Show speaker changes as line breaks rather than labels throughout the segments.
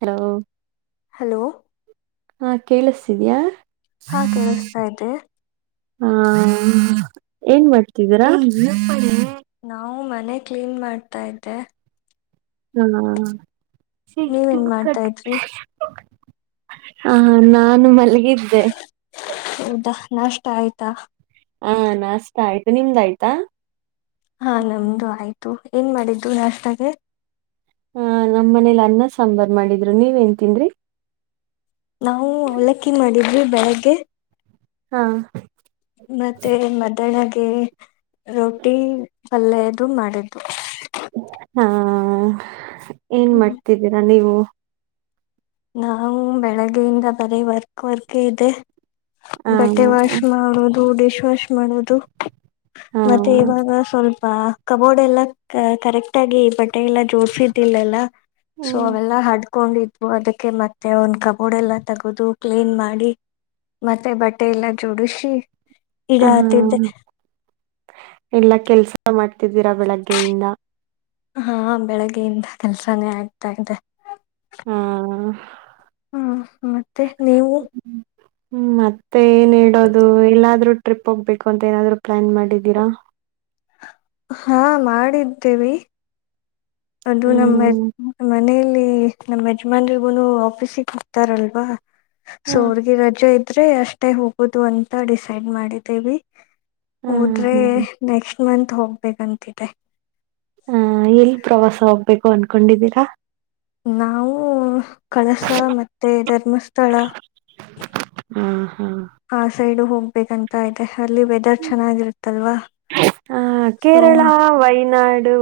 Hello
hello
ಹಾ ಕೇಳಿಸತಿದ್ಯಾ.
ಹಾ ಕೇಳಿಸ್ತಾ ಇದ್ದೆ.
ಹಾ ಏನ್ ಮಾಡ್ತಿದೀರಾ
ನಾವು ಮನೆ ಕ್ಲೀನ್ ಮಾಡ್ತಾ ಇದ್ದೆ
ಹ್ಮ ಶತಿ
ನೀವೇನ್ ಮಾಡ್ತಾ ಇದ್ರಿ
ಹ ನಾನು ಮಲ್ಲಿಗಿದ್ದೆ
ಹೌದಾ ನಾಷ್ಟ ಆಯ್ತಾ
ಹಾ ನಾಷ್ಟತ ಆಯ್ತು ನಿಮ್ದಾಯ್ತಾ
ಹಾ ನಮ್ದು ಆಯ್ತು ಏನ್ ಮಾಡಿದ್ದು ನಾಷ್ಟತಾಗ
ಹ ನಮ್ಮ ಮನೇಲಿ ಅನ್ನ ಸಾಂಬಾರ್ ಮಾಡಿದ್ರು ನೀವ ನ್ ತಿನ್ರಿ
ನಾವು ಅವಲಕ್ಕಿ ಮಾಡಿದ್ರಿ ಬ್ಯಾಗಗೆ
ಹಾ
ಮತ್ತೆ ಮದ್ಯಾನಗೆ ರೊಟಿ ಪಲ್ಯದು ಮಾಡಿದ್ದುದು
ಹಾ ಏನ್ ಮಾಡ್ತಿದ್ದೀರಾ ನೀವು
ನಾವು ಬೆಳಗ್ಗೆಯಿಂದ ಬರೀ ವರ್ಕ್ ವರ್ಕ್ ಇದೆ
ಹ
ಬಟ್ಟೆ ವಾಶ್ ಮಾಡೋದು ಡಿಶ್ ವಾಶ್ ಮಾಡೋದು
ಹಾ
ಮತ್ತೆ ಇವಾಗ ಸ್ವಲ್ಪ ಕಬೋರ್ಡ್ ಎಲ್ಲ ಕರೆಕ್ಟ್ ಆಗಿ ಬಟ್ಟೆ ಎಲ್ಲಾ ಜೋಡ್ಸಿದ್ದಿಲ್ಲಲ್ಲ ಸೊ
ಹ್ಮ್
ಅವೆಲ್ಲಾ ಹಡ್ಕೊಂಡಿದ್ವು ಅದಕ್ಕೆ ಕೆ ಮತ್ತೆ ಒಂದ್ ಕಬೋರ್ಡ್ ಎಲ್ಲ ತಗೋದು ಕ್ಲೀನ್ ಮಾಡಿ ಮತ್ತೆ ಬಟ್ಟೆ ಎಲ್ಲ ಜೋಡಿಸಿ.
ಹ
ಇಡಾತಿದ್ದೆ
ಹ ಎಲ್ಲಾ ಕೆಲ್ಸ ಮಾಡ್ತಿದ್ದೀರಾ ಬೆಳಗ್ಗೆಯಿಂದ.
ಹಾ ಬೆಳಗ್ಗೆಯಿಂದ ಕೆಲ್ಸಾನೇ ಆಗ್ತಾ ಇದೆ.
ಹ್ಮ.
ಹ್ಮ್ ಮತ್ತೆ ನೀವು.
ಹ್ಮ್ ಮತ್ತೆ ಏನ್ ಹೇಳೋದು ಎಲ್ಲಾದ್ರೂ ಟ್ರಿಪ್ ಹೋಗ್ಬೇಕು ಅಂತ ಏನಾದ್ರು ಪ್ಲಾನ್ ಮಾಡಿದ್ದೀರಾ.
ಹಾ ಮಾಡಿದ್ದೇವಿ. ಅದು ನಮ್ಮ
ಹ್ಮ್
ಮನಲಿ ನಮ್ಮ್ ಯಜಮಾನ್ರಿಗೂನು ಆಫೀಸಿಗೆ ಹೋಗತಾರಲ್ವಾ.
ಹಾ
ಸೊ ಅವರ್ಗ ರಜೆ ಇದ್ರೆ ಅಷ್ಟೇ ಹೋಗುದು ಅಂತ ಡಿಸೈಡ್ ಮಾಡಿದ್ದೇವಿ.
ಹಾ
ಹೋದ್ರೆ
ಹಾ
ನೆಕ್ಸ್ಟ್ ಮಂತ್ ಹೋಗ್ಬೇಕಂತಿದೆೆ.
ಎಲ್ಲಿ ಪ್ರವಾಸ ಹೋಗ್ಬೇಕು ಅನ್ಕೊಂಡಿದ್ದೀರಾ.
ನಾವು ಕಳಸ ಮತ್ತೆ ಧರ್ಮಸ್ಥಳ.
ಹ್ಮ ಹಾ.
ಆ ಸೈಡು ಹೋಗ್ಬೇಕಂತ ಇತೆ ಅಲ್ಲಿ ವೆದರ್ ಚೆನ್ನಾಗಿರುತ್ತಲ್ವಾ
ಹ
ಸೊ
ಕೇರಳ ವಯನಾಡು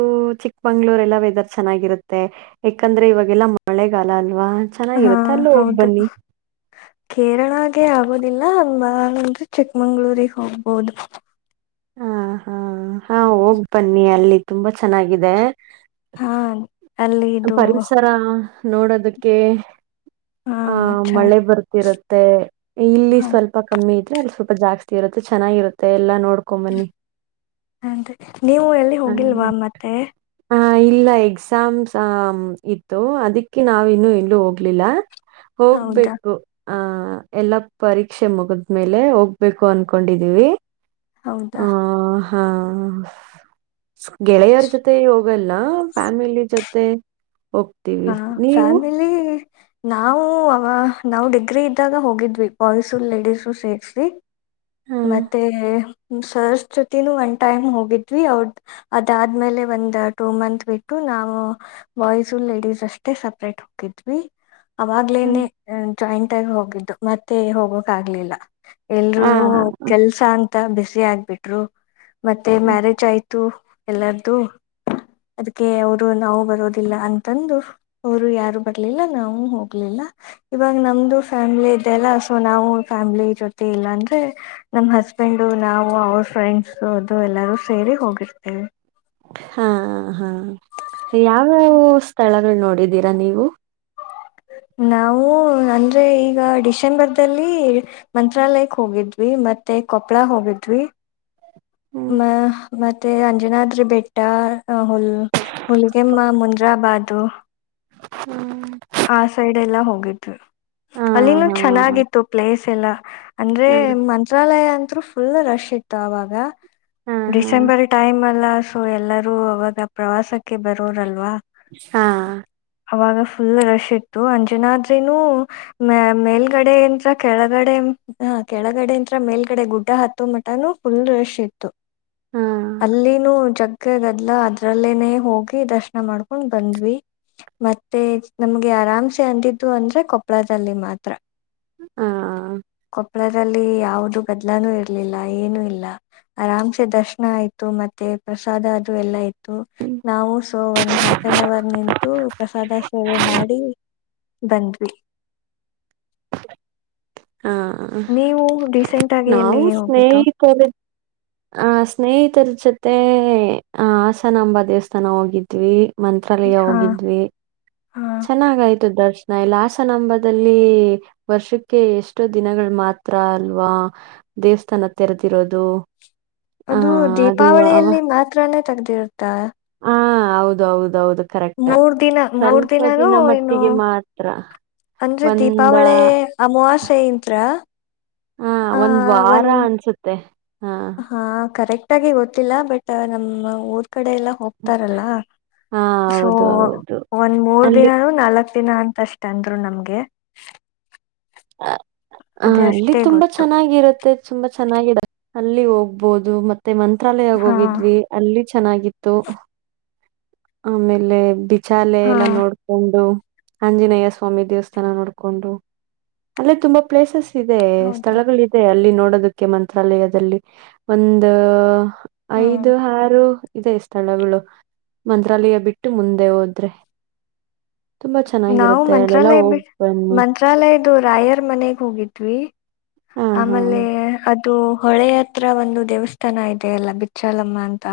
ಚಿಕ್ಕಮಂಗ್ಳೂರ್ ಎಲ್ಲ ವೆದರ್ ಚೆನ್ನಾಗಿರುತ್ತೆ ಯಾಕಂದ್ರೆ ಇವಾಗೆಲ್ಲಾ ಮಳೆಗಾಲ ಅಲ್ವಾ ಚೆನ್ನಾಗಿರುತ್ತೆ ಅಲ್ ಹೋಗ್ಬನ್ನಿ
ಕೇರಳಾಗೆ ಆಗೋದಿಲ್ಲ ಅಂದ ಅಂದ್ರೆ ಚಿಕ್ಮಂಗ್ಳೂರಿಗೆ ಹೋಗ್ಬೋದು.
ಹಾ ಹಾ ಹಾ ಹೋಗ್ ಬನ್ನಿ ಅಲ್ಲಿ ತುಂಬಾ ಚೆನ್ನಾಗಿದೆ.
ಹಾ. ಅಲ್ಲಿ ಇದು
ಪರಿಸರ ನೋಡೋದಕ್ಕೆ
ಹಾ
ಆ
ಮಚ್ಚಾ
ಮಳೆ ಬರ್ತಿರು ಮತೇ ಇಲ್ಲಿ
ಹಾ
ಸ್ವಲ್ಪ ಕಮ್ಮಿ ಇದ್ರೆ ಅಲ್ಲಿ ಸ್ವಲ್ಪ ಜಾಸ್ತಿ ಇರುತ್ತೆ ಚನ್ನಾಗಿರುತ್ತೆ ಎಲಾ ನೋಡ್
ಅ ನೀವು ಎಲ್ಲಿ ಹೋಗಿಲ್ವಾ ಮತ್ತೆ.
ಹಾ ಇಲ್ಲ ಎಕ್ಸಾಮ್ಸ್. ಹ ಇತ್ತು ಅದಿಕ್ಕೆ ನಾವಿನ್ನುೂ ಎಲ್ಲೂ ಹೋಗ್ಲಿಲ್ಲ
ಹೌದಾ
ಹೋಗ್ಬೇಕು. ಆಹ ಎಲ್ಲ ಪರೀಕ್ಷೆ ಮುಗದ್ಮೇಲೆ ಹೋಗ್ಬೇಕು ಅನ್ಕೊಂಡಿದೀವಿ.
ಹೌದಾ
ಹಾ. ಹಾ ಗೆಳೆಯರ ಜೊತೆ ಹೋಗಲ್ಲ ಫ್ಯಾಮಿಲಿ ಜೊತೆ. ಜೊತೆ ಹೋಗ್ತೀನಿ
ಹಾ ಫ್ಯಾಮಿಲಿ. ನಾವು ಅವ ನಾವು ಡಿಗ್ರಿ ಇದ್ದಾಗ ಹೋಗಿದ್ವಿ ಬಾಯ್ಸು ಲೇಡೀಸು ಸೇರ್ಸಿ.
ಹಾ.
ಮತ್ತೆ ಸರ್ ಜೊತಿನೂ ಒನ್ ಟೈಮ್ ಹೋಗಿದ್ವಿ ಅವದ ಅದಾದ್ಮೇಲೆ ಒಂದ್ ಟೂ ಮಂತ್ ಬಿಟ್ಟು ನಾವು ಬಾಯ್ಸ್ ಲೇಡೀಸ್ ಅಷ್ಟೇ ಸಪ್ರೇಟ್ ಹೋಗಿದ್ವಿ
ಹಾ.
ಅವಾಗ್ಲೇನೆೇ ಜಾಯಿಂಟ್ ಆಗಿ ಹೋಗಿದ್ದು ಮತ್ತೆ ಹೋಗೋಕ್ ಆಗ್ಲಿಲ್ಲ ಎಲ್ರುೂ
ಆ!
ಸ ಅಂತ ಬಿಸಿ ಆಗ್ಬಿಟ್ರು ಮತ್ತೆ ಮ್ಯಾರೇಜ್ ಆಯ್ತು ಎಲ್ಲಾರ್ದು ಅದಕ್ಕೆ ಅವರು ನಾವು ಬರೋದಿಲ್ಲ ಅಂತಂದು ಅವರು ಯಾರು ಬರ್ಲಿಲ್ಲ ನಾವು ಹೋಗ್ಲಿಲ್ಲ ಇವಾಗ ನಮ್ದು ಫ್ಯಾಮ್ಲಿ ಇದದೆ ಅಲ್ಲ ಸೊ ನಾವು ಫ್ಯಾಮ್ಲಿ ಜೊತೆ ಇಲ್ಲ ಅಂದ್ರೆ ನಮ್ಮ್ ಹಸ್ಬೆಂಡು ನಾವು ಅವ್ರ ಫ್ರೆಂಡ್ಸ್ ಅದು ಎಲ್ಲರೂ ಸೇರಿ ಹೋಗಿರ್ತೇವೆ
ಹಾ ಹಾ ಯಾವ್ಯಾವ ಸ್ಥಳಗಳು ನೋಡಿದೀರಾ ನೀವು
ನಾವು ಅಂದರೆ ಈಗ ಡಿಸೆಂಬರ್ದಲ್ಲಿ ಮಂತ್ರಾಲಯಕ್ ಹೋಗಿದ್ವಿ ಮತ್ತೆ ಕೊಪ್ಪಳ ಹೋಗಿದ್ವಿ
ಹ್ಮ್.
ಮ ಮತ್ತೆ ಅಂಜನ ಆದ್ರೆ ಬೆಟ್ಟ ಹ ಹುಲಗೆಮ್ಮ ಮುಂದ್ರಾಬಾದು
ಹ್ಮ್
ಆ ಸೈಡ್ ಎಲ್ಲಾ ಹೋಗಿದ್ವಿ
ಆ!
ಅಲ್ಲಿನೂ
ಹಾ.
ಚೆನ್ನಾಗಿತ್ತು ಪ್ಲೇಸ್ ಎಲ್ಲ ಅಂದ್ರೆ
ಹಾ,
ಮಂತ್ರಾಲಯ ಅಂತರು ಫುಲ್ ರಶ್ ಇತ್ತು ಅವವಾಗ
ಹಾ, ಹಾ.
ಡಿಸೆಂಬರ್ ಟೈಮ್ ಅಲ್ಲ ಸೊ ಎಲ್ಲರೂ ಅವಾಗ ಪ್ರವಾಸಕ್ಕೆ ಬರೋರಲ್ವಾ
ಹಾ
ಅವಾಗ ಫುಲ್ ರಶ್ ಇತ್ತು ಅಂಜನಾದ್ರನು ಮ ಮೇಲ್ಗಡೆ ಂದ ಕೆಳಗಡೆ ಹಾ ಕೆಳಗಡೆ ಇಂತ್ರ ಮೇಲ್ಗಡೆ ಗುಡ್ಡ ಹತ್ತ ಮಟಾನೂ ಫುಲ್ ರಶ್ ಇತ್ತು
ಹಾ.
ಅಲ್ಲಿನುೂ ಜಗ್ ಅಕ್ಕಗದ್ಲ ಅದ್ರಲ್ಲೇನೆ ಹೋಗಿ ದರ್ಶನ ಮಾಡ್ಕೊಂಡ್ ಬಂದ್ವಿ ಮತ್ತೆ ನಮ್ಗೆ ಆರಾಮ್ಸೆ ಅಂದಿದ್ದು ಅಂದ್ರೆ ಕೊಪ್ಪಳದಲ್ಲಿ ಮಾತ್ರ
ಹ
ಕೊಪ್ಪಳದಲ್ಲಿ ಯಾವದು ಬದ್ಲಾನು ಇರ್ಲಿಲ್ಲ ಏನುೂ ಇಲ್ಲ ಆರಾಮ್ಸೆ ದರ್ಶನ ಆಯ್ತು ಮತ್ತೆ ಪ್ರಸಾದ ಅದು ಎಲ್ಲ ಇತ್ತು ನಾವು ಸೊ ಒಂದ್ ಹಾಫ್ ಎನ್ ಅವರ್ ನಿಂತು ಪ್ರಸಾದ ಸೇವೆ ಮಾಡಿ ಬಂದ್ವಿ
ಹಾ
ನೀವು ರೀಸೆಂಟ್ ಆಗಿ
ನಾವು
ಎಲ್ಲಿಗೆ ಹೋಗಿದ್ದು
ಸ್ನೇಹಿತರ ಆಹ ಸ್ನೇಹಿತರ ಜೊತೆ ಆ ಹಾಸನಾಂಬ ದೇವಸ್ಥಾನ ಹೋಗಿದ್ವಿ ಮಂತ್ರಾಲಯ ಹೋಗಿದ್ವಿ
ಹ
ಚೆನ್ನಾಗಾಯ್ತು ದರ್ಶನ ಇಲ್ಲಾಸನಂಬದಲ್ಲಿ ವರ್ಷಕ್ಕೆ ಎಷ್ಟೋ ದಿನಗಳು ಮಾತ್ರ ಅಲ್ವಾ ದೇವಸ್ಥಾನ ತೆರೆದಿರೋದು ಹ
ಅದು
ಅದು
ದೀಪಾವಳಿಯಲ್ಲಿ ಮಾತ್ರಾನೇ ತೆಗ್ದಿ ಇರ್ತ್ತ
ಹಾ ಹೌದ ಹೌದೌದು
ಮೂರ್ ದಿನ ಮೂರ್ ದಿನಾನೂ ಏನು
ಮಟ್ಟಿಗೆ ಮಾತ್ರ
ಅಂದ್ರೆ
ಒಂದ
ದೀಪಾವಳಿ ಅಮಾವಾಸ್ಯೆ ಇಂತ್ರತ್ರ
ಹಾ ಒಂದ್ ವಾರ ಅನ್ಸುತ್ತೆ ಹಾ
ಹಾ ಕರೆಕ್ಟಗ ಗೊತ್ತಿಲ್ಲ ಬಟ್ ನಮ್ಮ ಊರ್ ಕಡೆ ಎಲ್ಲ ಹೋಗ್ತಾರಲ್ಲ
ಹಾ
ಸೊ
ಹೌದು ಹೌದು
ಒಂದ್ ಮೂರ್
ಅಲ್ಲಿ
ದಿನಾನ ನಾಲ್ಕ್. ದಿನಾ ಅಂತ ಅಷ್ಟ ಅಂದ್ರು ನಮ್ಗೆ.
ಅ
ಅದೇ
ಅಲ್ಲಿ
ಅಷ್ಟೇ
ತುಂಬಾ
ಗೊತ್ತು
ಚೆನ್ನಾಗಿರುತ್ತೆ. ತುಂಬಾ ಚೆನ್ನ ಅಲ್ಲಿ ಹೋಗ್ಬೋುದು ಮ. ಮತ್ತೆ ಮಂತ್ರಾಲಯಗ
ಹಾ
ಹೋಗಿದ್ವಿ ಅಲ್ಲಿ ಚೆನ್ನಾಗಿತ್ತು. ಆಮೇಲೆ ಬಿಚಾಲೆ
ಹಾ
ಎಲ್ಲಾ ನೋಡ್. ಕೊಂಡು ಆಂಜನೇಯ ಸ್ವಾಮಿ ದೇವಸ್ಥಾನ ನೋಡ್ಕೊಂಡು ಅಲ್ಲೇ ತುಂಬಾ ಪ್ಲೇಸಸ್. ಇದೆ
ಹೌದಾ
ಸ್ಥಳಗಳ ಇದೆ ಅಲ್ಲಿ ನೋಡೋದಕ್ಕೆ ಮಂತ್ರಾಲಯದಲ್ಲಿ ಒಂದು.
ಹ್ಮ್
ಐದು ಆರು ಇದೆ ಸ್ಥಳಗಳು ಮಂತ್ರಾಲಯ ಬಿಟ್ಟು ಮುಂದೆ ಹೋದ್ರೆ. ತುಂಬಾ
ನಾವು
ಚೆನ್ನಾಗಿರುತ್ತೆ ಅಲ್ಲೆಲ್ಲ
ಮಂತ್ರಾಲಯ
ಹೋಗ್
ಬಿಟ್ಟ
ಬನ್ನಿ.
ಮಂತ್ರಾಲಯದು ರಾಯರ್ ಮನೆಗ್ ಹೋಗಿದ್ವಿ.
ಹಾ, ಹಾ.
ಆಮೇಲೆ ಅದ. ಇದು ಹೊಳೆಯ ಹತ್ರ ಒಂದು ದೇವಸ್ಥಾನ ಇದೆ ಅಲ್ಲ ಬಿಚ್ಚಾಲಮ್ಮ ಅಂತ.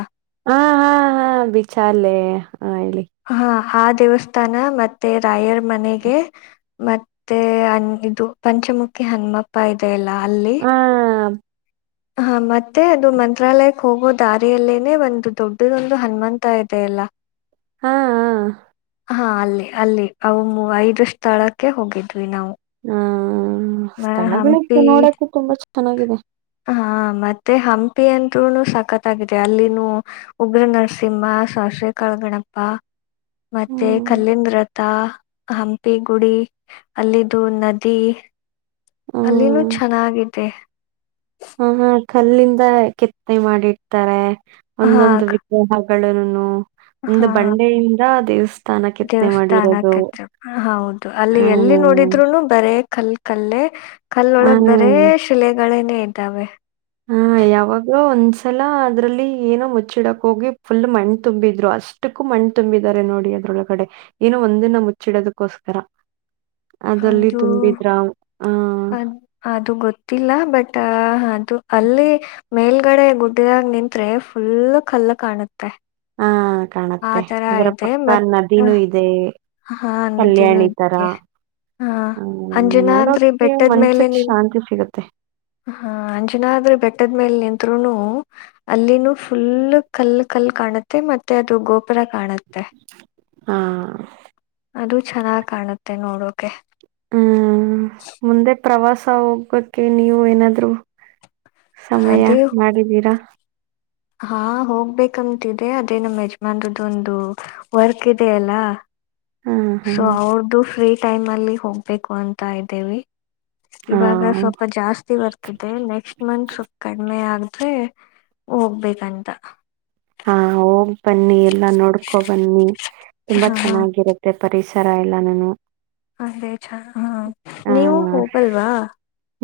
ಹಾ ಹಾ ಹಾ ಬಿೀಚ ಅಲ್ಲೇ ಹ ಹೇಳಿ.
ಹಾ ಆ ದೇವಸ್ಥಾನ ಮತ್ತೆ ರಾಯರ್ ಮನೆಗೆ. ಮತ್ತೆ ಅ ಇದು ಪಂಚಮುಖಿ ಹನುಮಪ್ಪ ಇದೆೆಯಲ್ಲ ಅಲ್ಲಿ.
ಹಾ.
ಹಾ ಮತ್ತೆ ಅದು ಮಂತ್ರಾಲಯಕ್ ಹೋಗೋ ದಾರಿಯಲ್ಲೇನೆ ಒಂದು ದೊಡ್ಡದೊಂದು ಹನುಮಂತ ಇದೆೆಯಲ್ಲ.
ಹಾ.
ಹಾ ಅಲ್ಲಿ ಅಲ್ಲಿ ಅವು ಐದು ಸ್ಥಳಕ್ಕೆ ಹೋಗಿದ್ವಿ ನಾವು.
ಹ್ಮ
ಮ-
ಸ್ಥಳಗಳಿಗೆ
ಹಂಪಿ
ನೋಡಕ ತುಂಬಾ ಚೆನ್ನಾಗಿದೆ.
ಹಾ ಮತ್ತೆ ಹಂಪಿ ಅಂದೂ ಸಖತ್ ಗಿದೆ ಅಲ್ಲಿನ ಉಗ್ರ ನರಸಿಂಹ ಸಶ್ರೀ ಕಳಗಣಪ್ಪ ಮತ್ತೆ
ಹ್ಮ್,
ಖಲ್ಲಿಂದ ರಥ ಹಂಪಿ ಗುಡಿ ಅಲ್ಲಿದ್ದು ನದಿ ಅಲ್ಲಿನೂ
ಹ್ಮ್.
ಚೆನ್ನಾಗಿದೆ
ಹಾ ಹಾ ಕಲ್ಲಿಂದ ಕೆತ್ತನೆ ಮಾಡಿಡ್ತಾರೆ
ಹಾ
ಒಂದೊಂದು
ಕ-
ಗ್ರಹಗಳನು ಒಂದು ಬಂಡೆಯಿಂದ ದೇವಸ್ಥಾನ ಕೆತ್ತನೆ
ದೇವಸ್ಥಾನ
ಮಾಡಿರೋದು.
ಕತ್ ಹೌದು ಅಲ್ಲಿ ಎಲ್ಲಿ
ಹ್ಮ್,
ನೋಡಿದ್ರುನು ಬರೇ ಕಲ್ ಕಲ್ಲೇ ಕಲ್ಲೊಳಗ್ ಬರೇ
ಹ್ಮ್.
ಶಿಲೆಗಳೇನೆೇ ಇದ್ದಾವೆ
ಹ ಯಾವಾಗ ಒಂದ್ಸಲ ಅದ್ರಲ್ಲಿ ಏನೋ ಮುಚ್ಚಿಡಕ್ ಹೋಗಿ ಫುಲ್ ಮಣ್ಣು ತುಂಬಿದ್ರು ಅಷ್ಟ ಮಷ್ಟಕ್ಕೂ ಮಣ್ಣ್ ತುಂಬಿದ್ದಾರೆ ನೋಡಿ ಅದ್ರೊಳಗಡೆ ಏನೋ ಒಂದಿನ ಮುಚ್ಚಿಡೋದಕ್ಕೋಸ್ಕರ ಅದಲ್ಲಿ
ಅದು
ತುಂಬಿದ್ರ ಹಹ
ಅದ್ ಅದು ಗೊತ್ತಿಲ್ಲ ಬಟ್ ಅದು ಅಲ್ಲೇ ಮೇಲ್ಗಡೆ ಗುಡ್ಡಿದಾಗ ನಿತ್ ಫುಲ್ ಕಲ್ಲು ಕಾಣುತ್ತೆ ಆ
ಕಾಣುತ್ತೆ
ತರ
ಅದ್ರ
ಇದೆ
ಪಕ್ಕ
ಮತ್ ಆ,
ನದಿನೂ ಇದೆ
ಹಾ
ಕಲ್ಯಾಣ
ನದಿನೂ
ಈ ತರ
ಇದೆ ಹಾ
ಹ್ಮ
ಅಂಜನಾದ್ರಿ
ನೋಡೋಕ್ಕೆ
ಬೆಟ್ಟದ್ ಮೇಲೆ
ಒನ್ಸಕ್
ನಿಂತ್
ಶಾಂತಿ ಸಿಗುತ್ತೆ.
ಹಾ ಅಂಜನ ಆದ್ರೆ ಬೆಟ್ಟದ ಮೇಲೆ ನಿತ್ರುನು. ಅಲ್ಲಿನ ಫುಲ್ ಕಲ್ ಕಲ್ ಕಾಣುತ್ತೆ ಮತ್ತೆ ಅದು ಗೋ ಪ್ರ ಕಾಣುತ್ತೆ
ಹಾ.
ಅದು ಚೆನ್ನಾಗಿ್ ಕಾಣುತ್ತೆ ನೋಡೋಕೆ
ಹ್ಮ್ ಮುಂದೆ ಪ್ರವಾಸ ಹೋಗಕ್ಕೆ ನೀವು ಏನಾದ್ರು ಸಮಯ
ಅದೇ
ಮಾಡಿದ್ದೀರಾ
ಹಾ ಹೋಗ್ಬೇಕಂತಿದೆ ಅದೇ ನಮ್ಮ್ ಯಜಮನ್ ಒಂದು ವರ್ಕ್ ಇದೆ ಅಲ್ಲಾ
ಹಾ, ಹಾ.
ಸೊ ಅವ್ರ್ದು ಫ್ರೀ ಟೈಮ್ ಅಲ್ಲಿ ಹೋಗ್ಬೇಕು ಅಂತ ಇದ್ದೇವಿ
[unintelligible]
ಇವಾಗ ಸ್ವಲ್ಪ ಜಾಸ್ತಿ ಬರ್ತಿದೆ ನೆಕ್ಸ್ಟ್ ಮಂತ್ ಸ್ವಲ್ ಕಡಿಮೆ ಆದಗ್ರೆ ಹೋಗ್ಬೇಕಂತ
ಹಾ ಹೋಗ್ ಬನ್ನಿ ಎಲ್ಲ ನೋಡ್ಕೊ ಬನ್ನಿ ತುಂಬಾ
ಹಾ
ಚೆನ್ನಾಗಿರುತ್ತೆ ಮತ್ತು ಪರಿಸರ ಎಲ್ಲ ನಾನು
ಅದೇ ಚ ಹ
ಆ
ನೀವು ಹೋಗಲ್ವಾ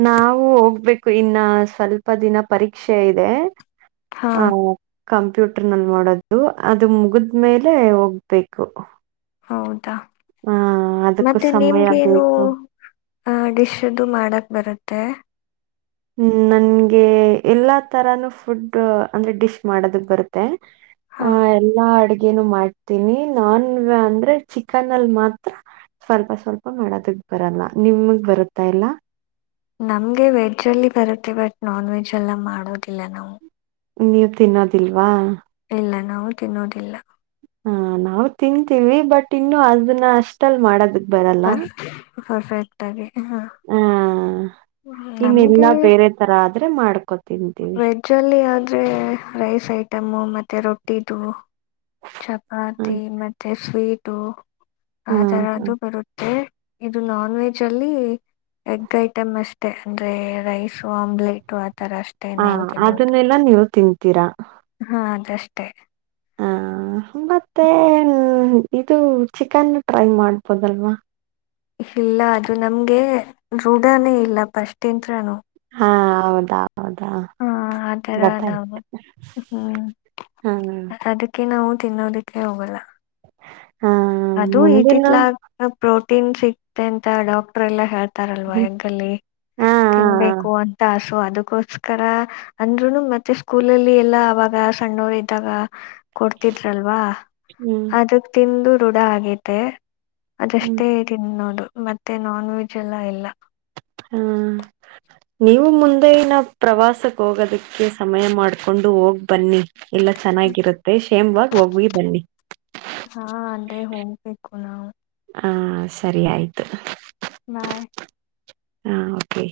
ನಾವು ಹೋಗ್ಬೇಕು ಇನ್ನ ಸ್ವಲ್ಪ ದಿನ ಪರೀಕ್ಷೆ ಇದೆ ಹಾ ಕ ಕಂಪ್ಯೂಟರ್ ನಲ್ಲಿ ನೋಡೋದು ಅದು ಮುಗಿದ್ಮೇಲೆ ಹೋಗ್ಬೇಕು
ಹೌದಾ
ಆ ಅದಕ್ಕೂ
ಮತ್ತೆ
ಸಮಯ
ನಿಮ್ಗೇನು
ಬೇಕು
ಆಹ ಡಿಶ್ ಮಾಡಕ್ ಬರುತ್ತೆ
ಹ್ಮ್ ನನ್ಗೆ ಎಲ್ಲಾ ತರಾನು ಫುಡ್ ಅಂದ್ರೆ ಡಿಶ್ ಮಾಡೋದಕ್ ಬರುತ್ತೆ
ಹಾ
ಹ ಎಲ್ಲಾ ಅಡ್ಗೆನು ಮಾಡ್ತೀನಿ ನಾನ್ ಅಂದ್ರೆ ಚಿಕನ್ ಅಲ್ ಮಾತ್ರ ಸ್ವಲ್ಪ ಸ್ವಲ್ಪ ಮಾಡೋದಕ್ ಬರಲ್ಲ ನಿಮಗ್ ಬರುತ್ತಾ ಇಲ್ಲ
ನಮ್ಗೆ ವೆಜ್ ಅಲ್ಲಿ ಬರುತ್ತೆ ಬಟ್ ನಾನ್ ವೆಜ್ ಎಲ್ಲ ಮಾಡೋದಿಲ್ಲ ನಾವು
ನೀವು ತಿನ್ನೋದಿಲ್ವಾ
ಇಲ್ಲ ನಾವು ತಿನ್ನೋದಿಲ್ಲ
ಹ ನಾವು ತಿಂತೀವಿ ಬಟ್ ಇನ್ನು ಅದನ್ನ ಅಷ್ಟ ಲ್ ಮಾಡೋದಕ್ ಬರಲ್ಲ
ಪರ್ಫೆಕ್ಟ್ ಆಗಿ
ಹ ಇನ್ನ ಎಲ್ಲಾ
ನಮ್ಗೆ
ಬೇರೆ ತರ ಆದ್ರೆ ಮಾಡ್ಕೊ ತಿಂತೀವಿ
ಜಲ್ಲಿ ಆದರೆ ರೈಸ್ ಐಟಮ್ಮು ಮೆ ರೊಟ್ಟಿದು
ಹ
ಚಪಾತಿ ಮತ್ತೆ ಸ್ವೀಟು ಆ
ಹ್ಮ್ ಹ್ಮ್
ತರ್ದು ಬರುತ್ತೆ ಇದು ನಾನ್ ವೆಜ್ ಅಲ್ಲಿ ಎಗ್ ಐಟಮ್ ಅಷ್ಟೇ ಅಂದ್ರೆ ರೈಸು ಆಮ್ಲೆಟು ಆಥರ ಅಷ್ಟೆ
ಹಾ ಅದನ್ನೆಲ್ಲಾ ನೀವು ತಿಂತೀರಾ
ಹಾ ಅದಷ್ಟೇ
ಹಾ ಮತ್ತೆ ಇದು ಚಿಕನ್ನು ಟ್ರೈ ಮಾಡ್ಬೋದಲ್ವಾ?
ಇಲ್ಲ ಅದು ನಮ್ಗೆ ರೂಢಾನೇ ಇಲ್ಲ ಪಸ್ಟ್ ಇಂತ್ರನು.
ಹಾ ಹೌದಾ ಹೌದಾ.
ಹ ಆ ತರ
ಗೊತ್ತಾಯ್ತು
ನಾವು ಹ್ಮ್
ಹಾ
ಅದ. ಕೆ ನಾವು ತಿನ್ನೋದಕ್ಕೆ ಹೋಗಲ್ಲ.
ಹಾ
ಅದು
ಮುಂದಿನ
ಇತಿತ್ಲಾಗ್ ಪ್ರೋಟೀನ್ ಸಿಗ್ತೆ ಅಂತ ಡಾಕ್ಟರ್ ಎಲ್ಲಾ ಹೇಳ್ತ. ತಾರಲ್ವ
ಹ್ಮ್.
ಹೆಂಗಲ್ಲಿ
ಹಾ ಹಾ ಹಾ
ತಿನ್ಬೇಕು ಅಂತ ಆಸು ಅದಕ್ಕೋಸ್ಕರ. ಅಂದ್ರುನು ಮತ್ತೆ ಸ್ಕೂಲಲ್ಲಿ ಎಲ್ಲಾ ಅವಾಗ ಸಣ್ಣವರು ಇದ್ದಾಗ ಕೊಡ್ತಿದ್ರಲ್ವಾ.
ಹ್ಮ್.
ಅದಕ್ ತಿಂದು ರೂಢ ಆಗೈತೆ
ಹ್ಮ್
ಅದಷ್ಟೇ. ತಿನ್ನೋದು ಮತ್ತೆ ನಾನ್ ವೆಜ್ ಎಲ್ಲ ಇಲ್ಲ.
ಹ್ಮ. ನೀವು ಮುಂದೆನ ಪ್ರವಾಸಕ್ಕ್ ಹೋಗೋದಕ್ಕೆ ಸಮಯ ಮಾಡ್ಕೊಂಡು ಹೋಗ್ ಬನ್ನಿ. ಎಲ್ಲ ಚೆನ್ನಾಗಿರುತ್ತೆ ಕ್ಷೇಮ್ವಾಗ್ ಹೋಗಿ ಬನ್ನಿ.
ಅಂದೆ ಹೋಗ್ಬೇಕು ನಾವು.
ಹ ಸರಿ ಆಯ್ತು.
ಬಾಯ್.
ಹಾ ಓಕೆ.